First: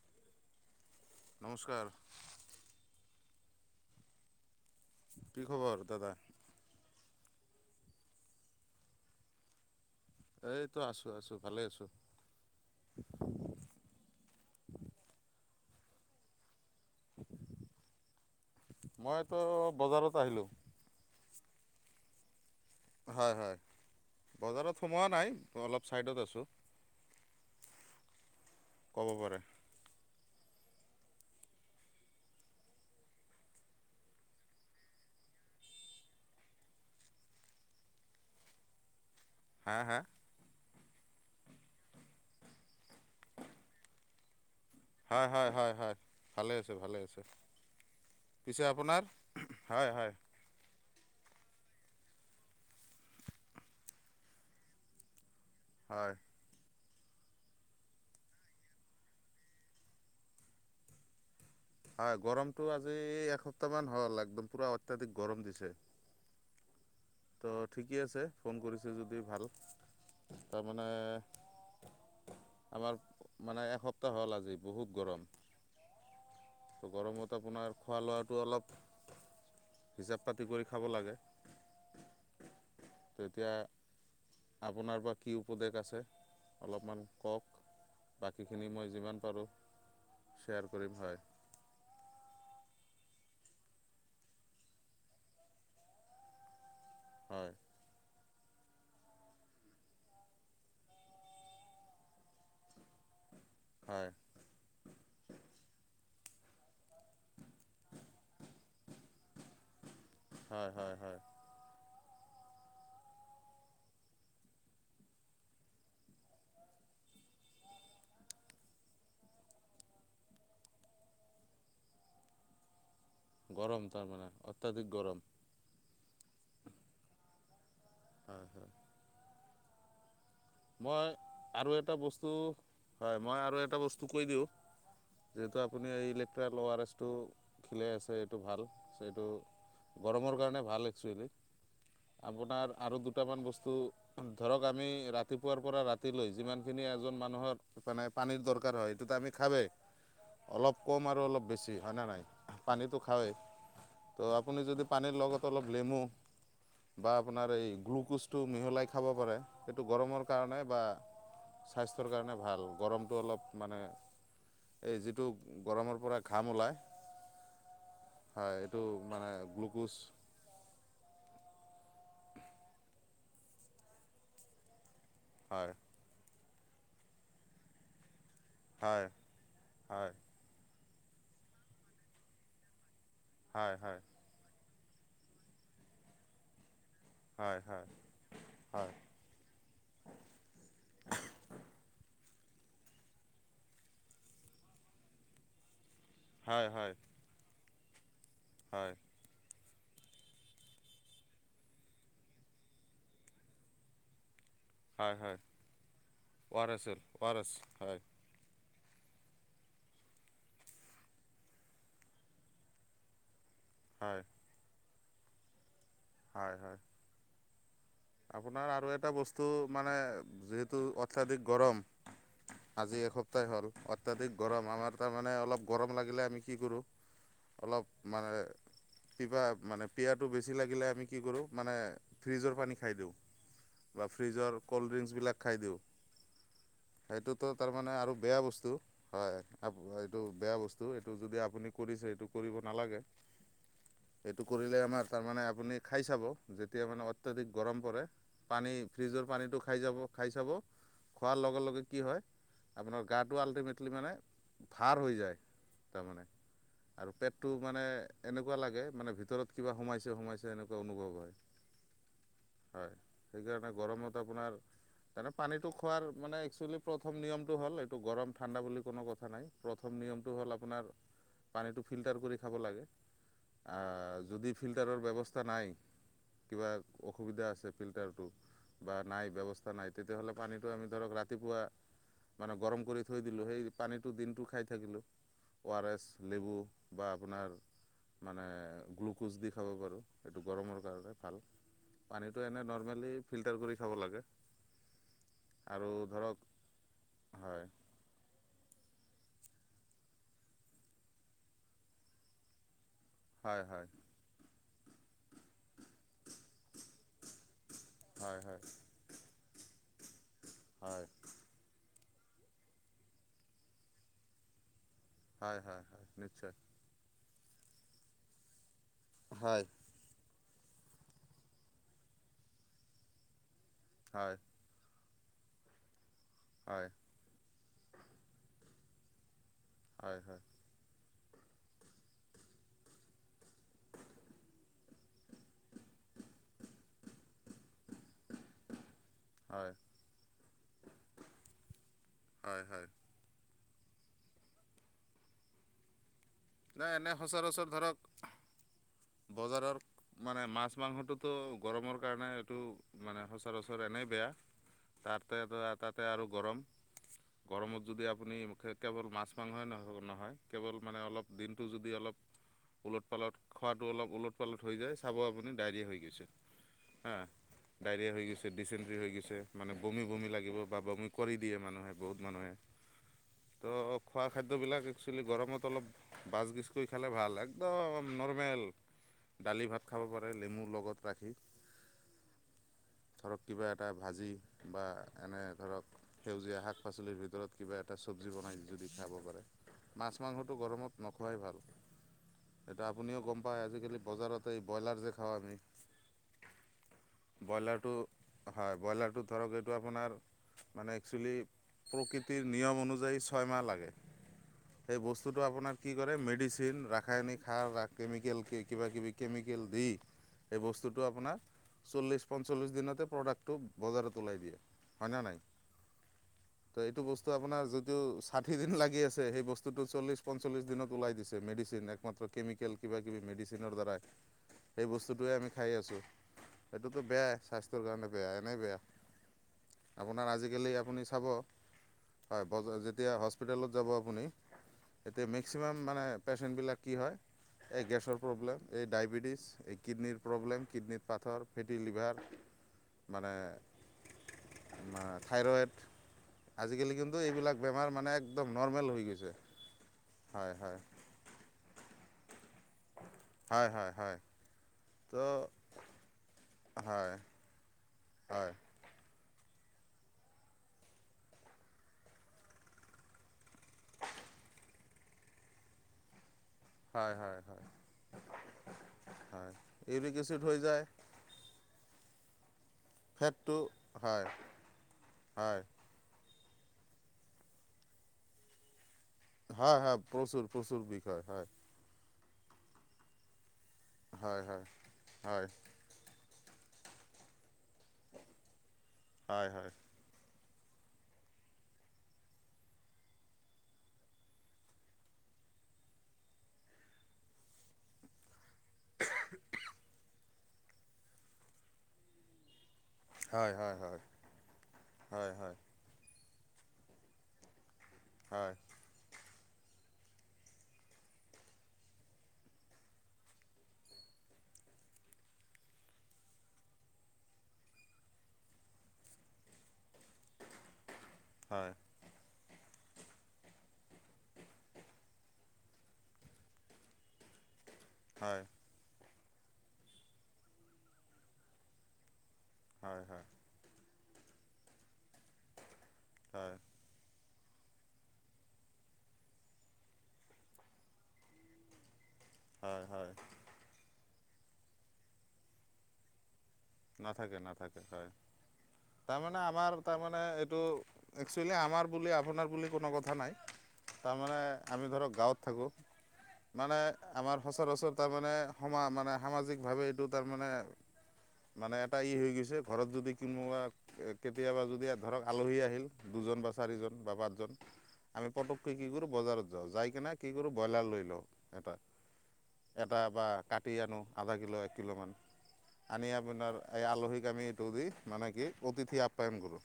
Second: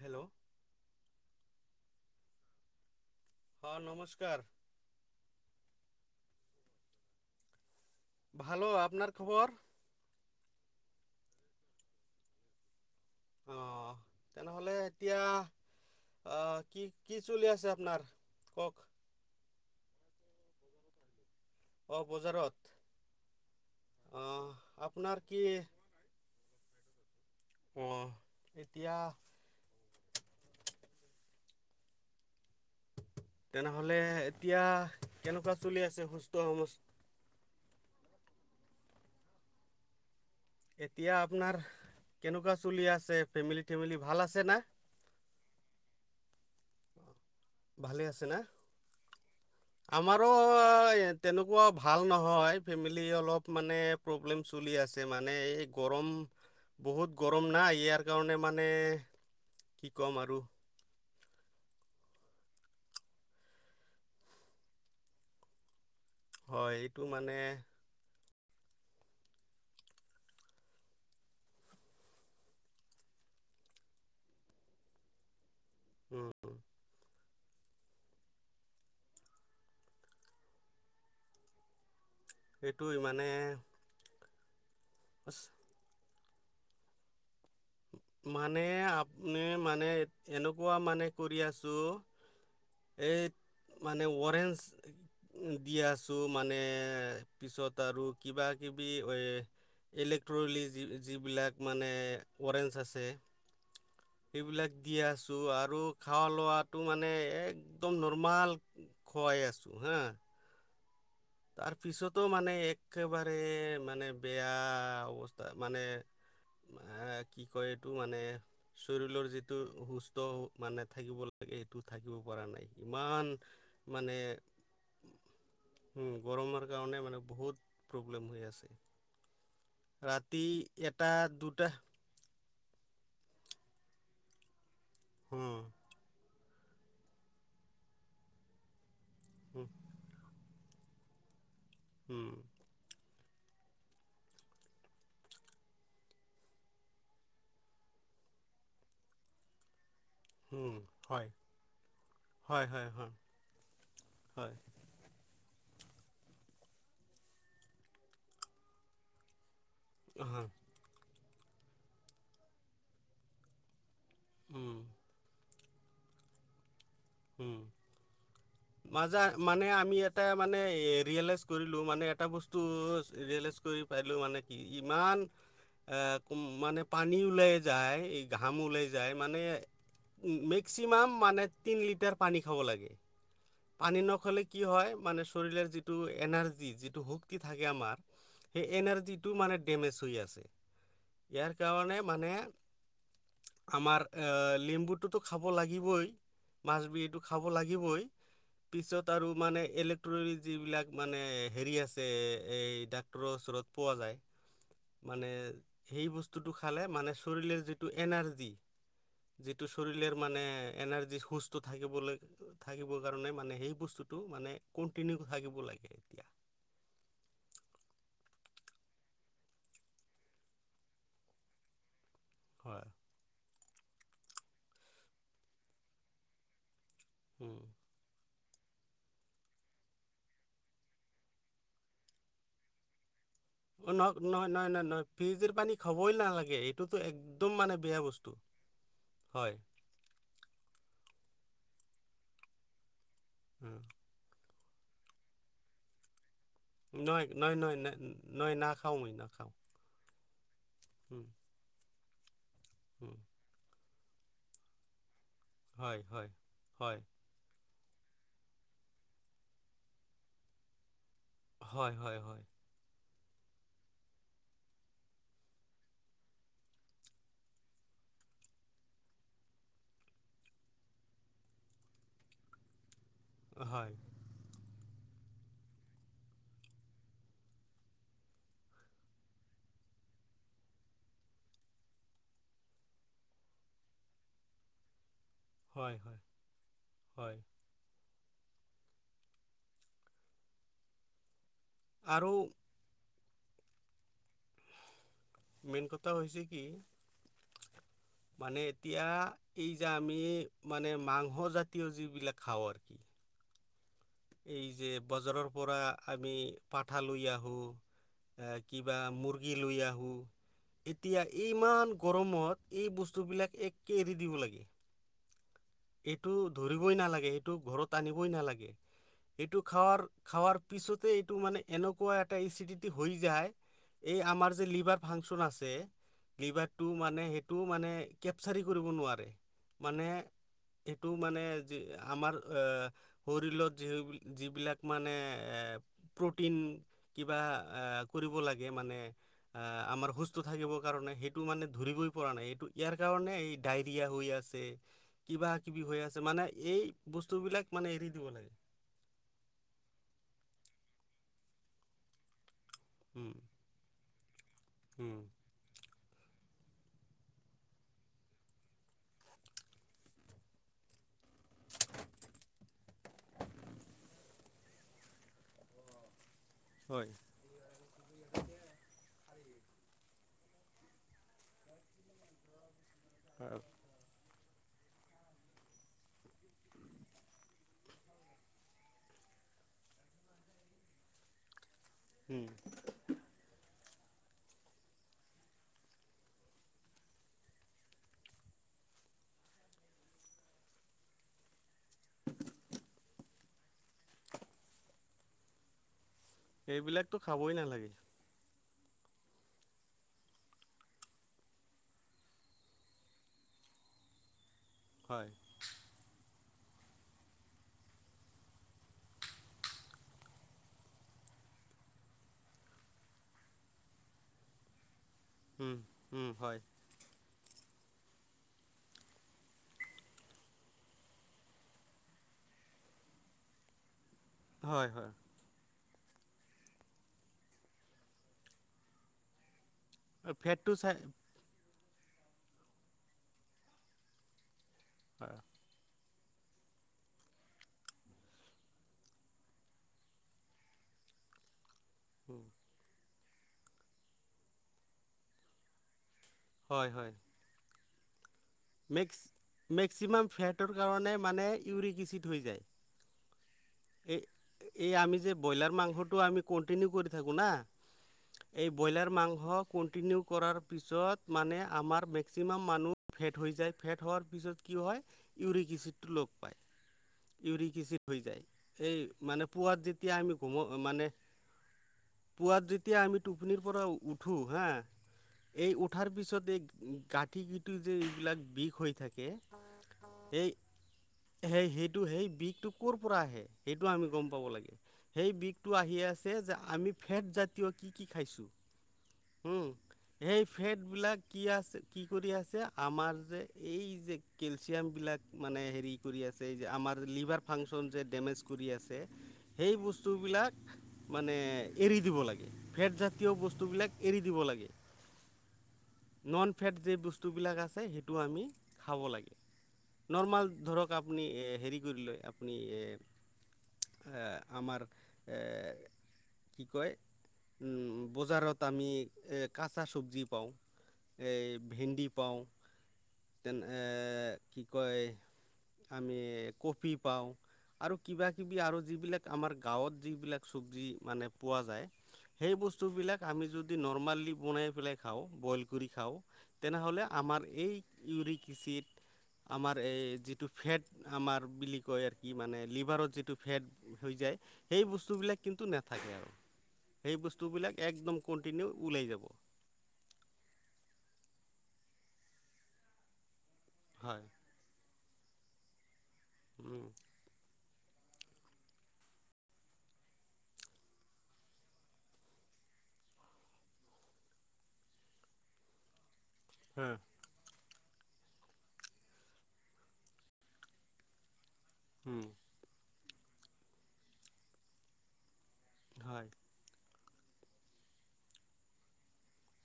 Hello. নমস্কাৰ। অহ, নমস্কাৰ। কি খবৰ দাদা? ভালো। আপোনাৰ খবৰ? এইটো আছোঁ-আছোঁ ভালে আছোঁ। অহ, তেনেহ'লে এতিয়া অহ কি কি চলি আছে আপোনাৰ কওঁক। মইতো বজাৰত আহিলোঁ। অহ, বজাৰত। হয়, হয়। অঁ বজাৰত সোমোৱা আপোনাৰ নাই কি অলপ ছাইডত আছোঁ। অহ, এতিয়া ক'ব পাৰে তেনেহ'লে এতিয়া কেনেকুৱা চলি আছে সুস্থ সম হা, হা? এতিয়া আপোনাৰ কেনেকুৱা চুলি আছে ফেমিলি-থেমিলি ভাল আছে না। হয়, হয়, হয়, হয়। ভালে আছোঁ ভালে আছোঁ। ভালে আছে না, হয় হয় আমাৰো তেনেকুৱা ভাল নহয়, ফেমিলি অলপ মানে প্ৰব্লেম চলি আছে মানে এই হয় গৰম বহুত গৰম না, ইয়াৰ কাৰণে মানে কি কম আৰু। হয় গৰমতটো আজি এসপ্তাহ মান হ'ল একদম পুৰা অত্যাধিক গৰম দিছে। হয়। মানে ত' ঠিকে আছে ফোন কৰিছে যদি ভাল। তাৰমানে আমাৰ মানে, এসপ্তাহ হ'ল আজি বহুত গৰম। উম, [unintelligible] গৰমত আপোনাৰ খোৱা লোৱাটো অলপ হিচাপ পাতি কৰি খাব লাগে। এইটোই মানে তেতিয়া আপোনাৰ বা কি আছ- উপদেশ আছে অলপমান কওঁক। মানে আপনি মানে শ্বেয়াৰ এনেকুৱা কৰিম মানে হয় কৰি আছোঁ। এই মানে ৱাৰেঞ্চ দি আছোঁ মানে এ হয় পিছত আৰু কিবা-কিবি এই ইলেক্ট্ৰলি যি যিবিলাক মানে ৱাৰেঞ্চ আছে হয় এইবিলাক দি আছোঁ আৰু খোৱা লোৱাটো মানে একদম নৰ্মাল খোৱাই আছোঁ হা। হয়, হয়, হয়। তাৰপিছতো মানে একেবাৰে মানে বেয়া অৱস্থা মানে এ কি কয় এইটো মানে শৰীৰৰ যিটো সুস্থ মানে থাকিব লাগে। এইটো থাকিব পৰা নাই ইমান গৰম মানে তাৰমানে অত্যাধিক গৰম উ, গৰমৰ কাৰণে মানে বহুত প্ৰব্লেম হৈ হয় আছে। ৰাত তি মই এটা, আৰু দুটা এটা বস্তু হয় মই আৰু এটা বস্তু কৈ দিওঁ যিহেতু হয় আপুনি তে ল'ৱাৰেছটো খেলে আছে এইটো ভাল গৰমৰ কাৰণে ভাল এক্সুৱেলি। আপোনাৰ আৰু দুটামান বস্তু ধৰক আমি ৰা ৰাতিপুৱাৰপৰা ৰাতিলৈ যিমানখিনি এজন মানুহৰ মানে পানীৰ দৰকাৰ হয় সেইটোতো আমি খাৱেই। অলপ কম আৰু অলপ বেছি হয়নে নাই? হয় হয় হয় পানীটো হয় খাওেই। ত' হয় আপুনি যদি পানীৰ লগত অলপ নেমু বা আপোনাৰ এই গ্লুক'জটো মিহলাই খাব পাৰে এইটো গ কাৰণে বা স্বাস্থ্যৰ কাৰণে ভাল। গৰমটো অলপ মানে উম এই যিটো গৰমৰপৰা ঘাম ওলাই উম, মাজে মানে আমি এটা মানে ৰিয়েলাইছ কৰিলোঁ মানে এটা বস্তু ৰিয়েলাইজ কৰি পালোঁ মানে কি ইমান হয় এ মানে পানী ওলাই যায়, ঘাম ওলাই হয় যায় মানে হয় মেক্সিমাম মানে তিন লিটাৰ পানী খাব লাগে, হয় হয় পানী নখ'লে কি হয় মানে শৰীৰৰ যিটো এনাৰ্জি, যিটো শুক্তি হয় থাকে হয় আমাৰ, সেই হয় এনাৰ্জিটো মানে ডেমেজ হৈ আছে। ইয়াৰ কাৰণে মানে আমাৰ লেম্বুটোতো খাব লাগিবই হয় হয় মাছবি এইটো খাব লাগিবই, হয় পিছত আৰু মানে ইলেক্ট্ৰনিক যিবিলাক মানে হেৰি আছে, এই ডাক্টৰৰ ওচৰত পোৱা যায় হয় মানে হয় সেই বস্তুটো অ' আৰ খালে এছ এল মানে অ' আৰ এছ চৰীলেৰ যিটো হয় এনাৰ্জি যিটো চৰীলেৰ মানে এনাৰ্জি সুস্থ থাকিবলৈ থাকিবৰ কাৰণে মানে সেই হয় বস্তুটো মানে কণ্টিনিউ থাকিব লাগে। এতিয়া হয় হয়। আপোনাৰ আৰু এটা বস্তু মানে যিহেতু অত্যাধিক গৰম হয় আজি এসপ্তাহ হ'ল অত্যাধিক গৰম, আমাৰ তাৰমানে অলপ গৰম লাগিলে আমি কি কৰোঁ উম অলপ মানে কিবা মানে পিয়াটো বেছি লাগিলে আমি কি কৰোঁ মানে ফ্ৰিজৰ পানী খাই দিওঁ। বা নহ নহয়, ফ্ৰিজৰ নহ নয় ক'ল্ড নহয় ড্ৰিংকছবিলাক ফ্ৰিজৰ খাই দিওঁ পানী খবই নালাগে, এইটোতো সেইটোতো একদম মানে তাৰমানে বেয়া আৰু বস্তু। হয় এইটো বেয়া বস্তু, এইটো যদি আপুনি কৰিছে এইটো কৰিব নালাগে। হু। সেইটো কৰিলে আমাৰ তাৰমানে আপুনি খাই চাব। যেতিয়া মানে নহয় অত্যাধিক নহয় নহয় গৰম পৰে নহয় পানী নাখাওঁ মই ফ্ৰিজৰ নাখাওঁ পানীটো খাই যাব খাই চাব উম, খোৱাৰ লগে লগে কি হয়, আপোনাৰ উম। গাটো আল্টিমেটলি মানে ভাৰ হৈ যায়। হয় তাৰমানে হয় হয় আৰু পেটটো মানে এনেকুৱা লাগে মানে ভিতৰত কিবা সোমাইছে সোমাইছে এনেুৱা অনুভৱ হয়। হয় হয় হয়। হয় সেইকাৰণে গৰমত আপোনাৰ তাৰে পানীটো খোৱাৰ মানে একচলি প্ৰথম নিয়মটো হ'ল এইটো গৰম ঠাণ্ডা বুলি কোনো কথা নাই প্ৰথম নিয়মটো হ'ল আপোনাৰ পানীটো ফিল্টাৰ কৰি খাব লাগে। আ, হয় যদি ফিল্টাৰৰ ব্যৱস্থা নাই কিবা অসুবিধা আছে ফিল্টাৰটো বা নাই ব্যৱস্থা নাই তেতিয়াহ'লে পানীটো আমি ধৰক ৰাতিপুৱা মানে গৰম কৰি থৈ দিলোঁ, সেই পানীটো দিনটো খাই থাকিলোঁ। অ' আৰ হয় এছ, হয় লেবু বা হয় আপোনাৰ মানে গ্লুক'জ দি খাব পাৰোঁ। সেইটো গৰমৰ কাৰণে ভাল। আৰু পানীটো এনে নৰ্মেলি ফিল্টাৰ কৰি খাব লাগে। মেইন আৰু কথা ধৰক হৈছে কি হয় মানে এতিয়া এই যে আমি মানে মাংস জাতীয় যিবিলাক খাওঁ আৰু কি হয় হয় এই যে বজাৰৰ পৰা আমি পাঠা লৈ আহোঁ হয় এ হয় কিবা মুৰ্গী লৈ আহো হয় এতিয়া ইমান গৰমত এই বস্তুবিলাক একে এৰি দিব লাগে। হয় হয় হয় এইটো নিশ্চয় ধৰিবই নালাগে এইটো ঘৰত আনিবই নালাগে। এইটো হয় খাৱোৱাৰ খাৱোৱাৰ পিছতে এইটো মানে এনেকুৱা এটা এচিডিটি হৈ যায় এই হয় আমাৰ যে লিভাৰ ফাংচন আছে লিভাৰ টো হয় মানে সেই মানে কেপচাৰি কৰিব নোৱাৰে মানে হয় হয় টো মানে যি আমাৰ শৰীৰত যি যিবিলাক মানে প্ৰটিন কিবা কৰিব লাগে মানে হয় আমাৰ থাকিবৰ কাৰণে সেইটো মানে ধৰিবই পৰা নাই হয় এইটো হয় ইয়াৰ কাৰণে এই ডায়ৰিয়া হৈ আছে কিবা কিবি হৈ আছে মানে এই, নাই এনে বস্তু সচৰাচৰ বিলাক ধৰক মানে এৰি দিব লাগে। বজাৰৰ মানে মাছ মাংসটোতো গৰমৰ কাৰণে এইটো মানে সচৰাচৰ এনেই বেয়া উম, তাৰতে তাতে আৰু গৰম। গৰমত যদি আপুনি কেৱল মাছ মাংসই নহয় কেৱল মানে অলপ দিনটো যদি অলপ ওলট পালত খোৱাাতটো অলপ ওলট পালত হৈ যায় চাব আপুনি ডায়েৰয়া হৈ গৈছে। হয় হা ডায়ৰিয়া হৈ গৈছে ডিচেণ্ট্ৰি হৈ গৈছে। মানে বমি বমি লাগিব বা বমি কৰি দিয়ে মানুহে বহুত মানুহে। তো [unintelligible] খোৱা খাদ্যবিলাক একচুৱেলি গৰমত অলপ বচগিচ কৰি খালে ভাল একদম নৰ্মেল। দালি ভাত খাব পাৰে লেমুৰ লগত ৰাখি। উম। ধৰক কিবা এটা ভাজি বা এনে ধৰক সেউজীয়া শাক পাচলিৰ ভিতৰত কিবা এটা চব্জী বনাই দি খাব পাৰে মাছ মাংসটো গৰমত নোখোৱাই ভাল। এতিয়া আপুনিও গম পায় আজিকালি বজাৰতে এই ব্ৰইলাৰ যে খাওঁ আমি এইবিলাকতো খাবই নালাগে ব্ৰইলাৰটো হয় ব্ৰইলাৰটো ধৰক এইটো আপোনাৰ মানে একচুৱেলি প্ৰকৃতিৰ নিয়ম অনুযায়ী ছয়মাহ লাগে। সেই হয় বস্তুটো আপোনাৰ কি কৰে মেডিচিন ৰাসায়নিক সাৰ কেমিকেল কিবা কিবি কেমিকেল দি এই বস্তুটো আপোনাৰ চল্লিশ পচলিছ দিনতো প্ৰডাক্ট বজাৰত ওলাই দিয়ে। হয় ন নাই উম, উম, হয়, তো এইটো বস্তু আপোনাৰ য'ত যটো ষাঠি দিন লাগি আছে সেই বস্তু টো চল্লিছ প চল্লিশ দিনত ওলাই দিছে মেডিচিন একমাত্ৰ কেমিকেল কিবা কিবি মেডিচিনৰ দ্বাৰা সেই হয়, হয় বস্তুটোৱে আমি খাই আছো। এইটোতো বেয়াই স্বাস্থ্যৰ কাৰণে বেয়া এনেই বেয়া। আপোনাৰ আৰু আজিকালি ফেটটো চাই আপুনি চাব হয় বজ যেতিয়া হস্পিটেলত যাব আপুনি এতিয়া মেক্সিমাম মানে পেচেন বিলাক কি হয় এই গেছৰ প্ৰব্লেম এই ডায়বেটিছ এই কিডনিৰ প্ৰব্লেম কিডনিৰ পাথৰ লিভাৰ মানে থাইৰইড হয়, আজিকালি হয় কিন্তু এইবিলাক বেমাৰ মানে একদম নৰ্মেল হৈ মেক্স গৈছে। মেক্সিমাম হয় ফেটৰ হয় কাৰণে মানে ইউৰি কিচিড হৈ যায়। হয় হয় হয় এই এই আমি তো যে ব্ৰইলাৰ মাংসটো আমি কন্টিনিউ কৰি হয় থাকোঁ ন হয় এই ব্ৰইলাৰ মাংস কেণ্টিনিও কৰাৰ পিছত মানে আমাৰ মেক্সিমাম মানুহে ফেট হোৱাৰ পিছত কি হয় ইউৰিক এচডটো লগ পায়। হয় হয় হয় ইউৰি কিচড হৈ যায় এই মানে হয় পোৱাত যেতিয়া ইউৰিক আমি এচিড হৈ ঘুমো যায় মানে [unintelligible] পুৱাত যেতিয়া আমি ফেটটো টোপনিৰ পৰা হয় উঠো হা, হয় এই উঠাৰ পিছত এই কাঠি কিটো যে এইবিলাক বিষ হৈ থাকে। হয় হয় প্ৰচুৰ এই, প্ৰচুৰ বিষ হয় হয় সেই সেইটো সেই। বিষটো কৰ' পৰা আহে সেইটো আমি গম হয় পাব লাগে, সেই হয় বিষটো আহি আছে। যে আমি ফেটজাতীয় কি কি খাইছোঁ। হয় হয়। ফেট বিলাক কি আছে কি কৰি আছে, আমাৰ যে এই যে কেলচিয়াম বিলাক মানে। হ, কৰি আছে যে আমাৰ লিভাৰ ফাংচন যে ডেমেজ। কৰি আছে, সেই বস্তুবিলাক মানে এৰি দিব লাগে। ফেটজাতীয় হয় হয় বস্তুবিলাক হয় এৰি দিব লাগে। হয় হয় নন ফেট য বস্তুবিলাক আছে সেইটো আমি হয় খাব লাগে। নৰ্মাল ধৰক আপুনি হেৰি কৰি লয় আপুনি। আমাৰ অ, কি কয় উম, বজাৰত। তাত আমি কেঁচা চব্জি পাওঁ এই হয় হয় হয় ভেডি পাওঁ। তেনে কি কয়। আমি কপি পাওঁ। আৰু কিবা হয় কিবি আৰু যিবিলাক আমাৰ গাঁৱত যিবিলাক চবজি মানে পোৱা যায়। সেই বস্তু হয় বিলাক। অ, যদি নৰ্মেলি বনাই পালে খাওঁ। বইল কৰি খাওঁ, হয় তেনেহলে আমাৰ। এই ইউৰিক এচিত, আমাৰ এই যিটো ফেট আমাৰ বুলি কয় আৰু। কি, মানে হয় হয় লিভাৰত যিটো ফেট হৈ যায় সেই বস্তুবিলাক কিন্তু নাথাকে আৰু। সেই নাথাকে বস্তুবিলাক নাথাকে। একদম কণ্টিনিউ ওলাই তাৰ যাব মানে আমাৰ তাৰ মানে, এইটো একচইলি আমাৰ। বুলি আপোনাৰ বুলি কোনো কথা নাই, হয় তাৰমানে আমি ধৰক গাঁৱত থাকো। মানে উম আমাৰ সচৰাচৰ। তাৰ মানে সমা মানে সামাজিক ভাৱে এইটো তাৰ মানে। মানে এটা ই হৈ গৈছে ঘৰত যদি কোনোবা কেতিয়াবা যদি ধৰক আলহী আহিল। দুজন বা হয় চাৰিজন বা পাঁচজন। আমি পটককৈ কি কৰো বজাৰত যাওঁ যাই কিনে কি কৰো ব্ৰইলাৰ লৈ লওঁ এটা। উম, এটা বা কাটি আনো আধা কিলো এক কিলোমান। আনি হয় আপোনাৰ এই আলহীক আমি এইটো দি মানে কি অতিথি আপ্যায়ন কৰো।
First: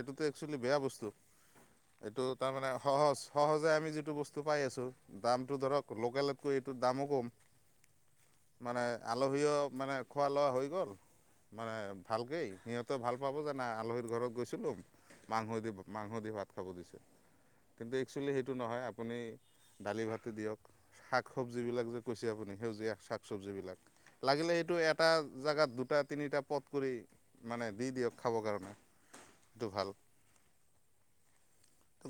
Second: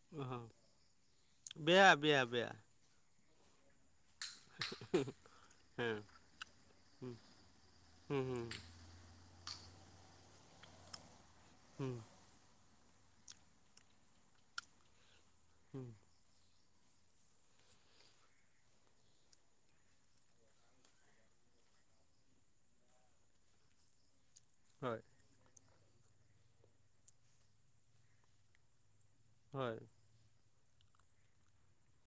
এইটোতো অ একচুৱেলি বেয়া বস্তু বেয়া বেয়া এইটো বেয়া তাৰমানে সহজ সহজ। আমি যিটো বস্তু পাই আছো দামটো হে ধৰক লোকেলতকৈ এইটো দামো কম। হম, হম, আলহীয় মানে খোৱা লোৱা হৈ গ'ল। মানে হুম ভালকেই সিহঁতে ভাল পাব জানা আলহীৰ ঘৰত গৈছিলো। মাংস দি, মাংস দি ভাত খাব দিছে। কিন্তু একচুৱেলি সেইটো নহয় আপুনি দালি ভাত দিয়ক। শাক চব্জ বিলাক যে কৈছে আপুনি সেউজীয়া শাক চবজ বিলাক। লাগিলে এইটো হয় এটা জোগাত দুটা তিনিটা পথ কৰি মানে দি দিয়ক খাবৰ কাৰণে। সেইটো হয়। ভাল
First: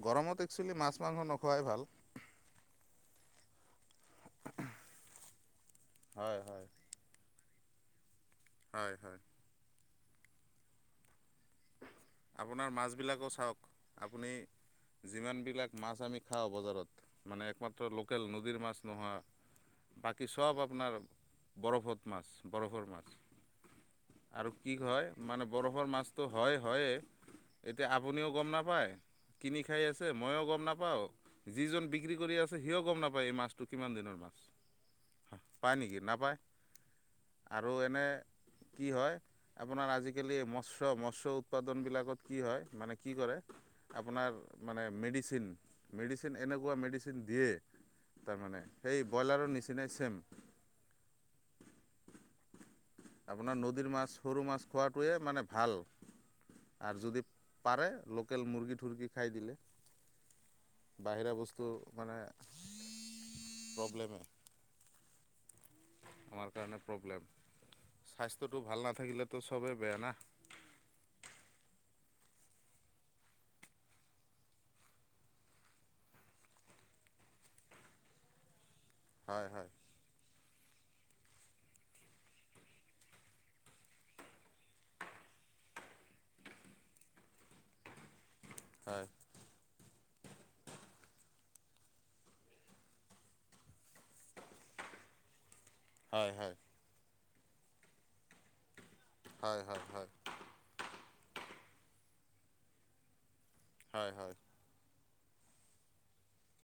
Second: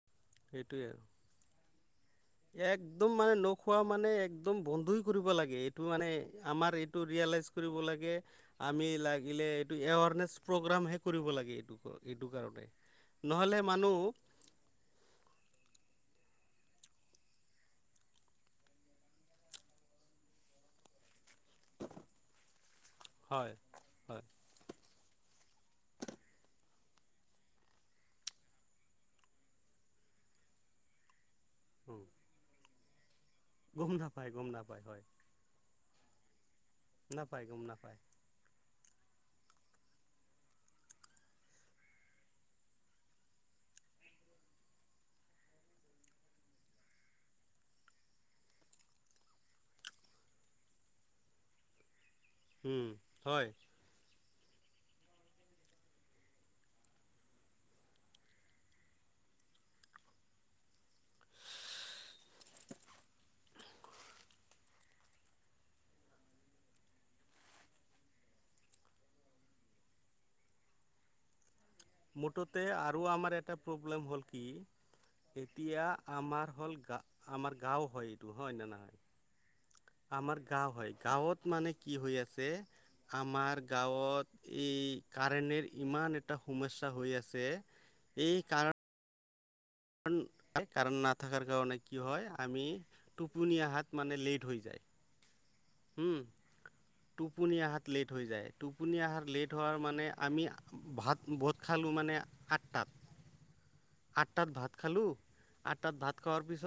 গৰমত এক্সুৱেলি সেইটোৱে মাছ আৰু মাংস নোৱাই ভাল। একদম মানে নখোৱা মানে একদম বন্ধুই কৰিব লাগে এই। টো মানে হয় হয় আমাৰ এইটো ৰিয়েলাইজ কৰিব লাগে আমি হয় হয় লাগিলে এইটো এৱাৰ্ড। প্ৰগ্ৰামহে কৰিব লাগে। এইটো কাৰণে, আপোনাৰ মাছবিলাকো চাওক নহ'লে মানুহ। আপুনি যিমানবিলাক মাছ আমি খাওঁ বজাৰত মানে একমাত্ৰ লোকেল নদীৰ মাছ নোহোৱা। বাকী চ'ব আপোনাৰ বৰফত মাছ, বৰফৰ। হয় হয় আৰু কি হয় মানে বৰফৰ মাছটো হয়, হয়ে এতিয়া আপুনিও গম নাপায় কিনি খাই আছে, মইয়ো গম নাপাওঁ। যিজন উম, বিক্ৰী কৰি আছে সিওঁ গম নাপায়। এই মাছটো কিমান গম দিনৰ নাপায় মাছ, গম নাপায় হয় পায় নেকি? নাপায়। নাপায় গম আৰু নাপায় এনে কি হয় আপোনাৰ আজিকালি মচ মৎস্য-মৎস্য উৎপাদনবিলাকত কি হয় মানে কি কৰে আপোনাৰ মানে মেডিচিন মেডিচিন এনেকুৱা মেডিচিন দিয়ে। তাৰমানে সেই ব্ৰইলাৰৰ নিচিনাই চেম। [inaudible] হয় আপোনাৰ নদীৰ মাছ সৰু মাছ খোৱাটোৱে মানে ভাল। আৰু যদি পাৰে লোকেল মূৰ্গী ঠুৰগী খাই দিলে। বাহিৰা বস্তু মানে প্ৰব্লেমে। আমাৰ কাৰণে প্ৰব্লেম। স্বাস্থ্যটো ভাল নাথাকিলেতো চবেই বেয়া না। মুঠতে আৰু আমাৰ এটা প্ৰব্লেম হ'ল কি এতিয়া আমাৰ হ'ল গা-আমাৰ গাওঁ হয় এইটো হয় নে নহয়? হয়, হয়। আমাৰ গাঁও হয় গাঁৱত মানে কি হৈ আছে আমাৰ গাঁৱত এই কাৰেণেৰ ইমান এটা সমস্যা হৈ আছে এই কাৰণ হয় কাৰণ, কাৰণ নাথকাৰ কাৰণে কি হয় আমি টোপনি অহাত মানে লেট হৈ যায়। [inaudible] হুম হয়, হয়। টোপনি অহাত লেট হৈ যায়, টোপনি আহাৰ লেট হয় হয় হোৱাৰ মানে হয় আমি ভাত ভট খালোঁ মানে আঠটাত- হয় হয় আঠটাত ভাত খালোঁ, আঠটাত ভাত খোৱাৰ পিছত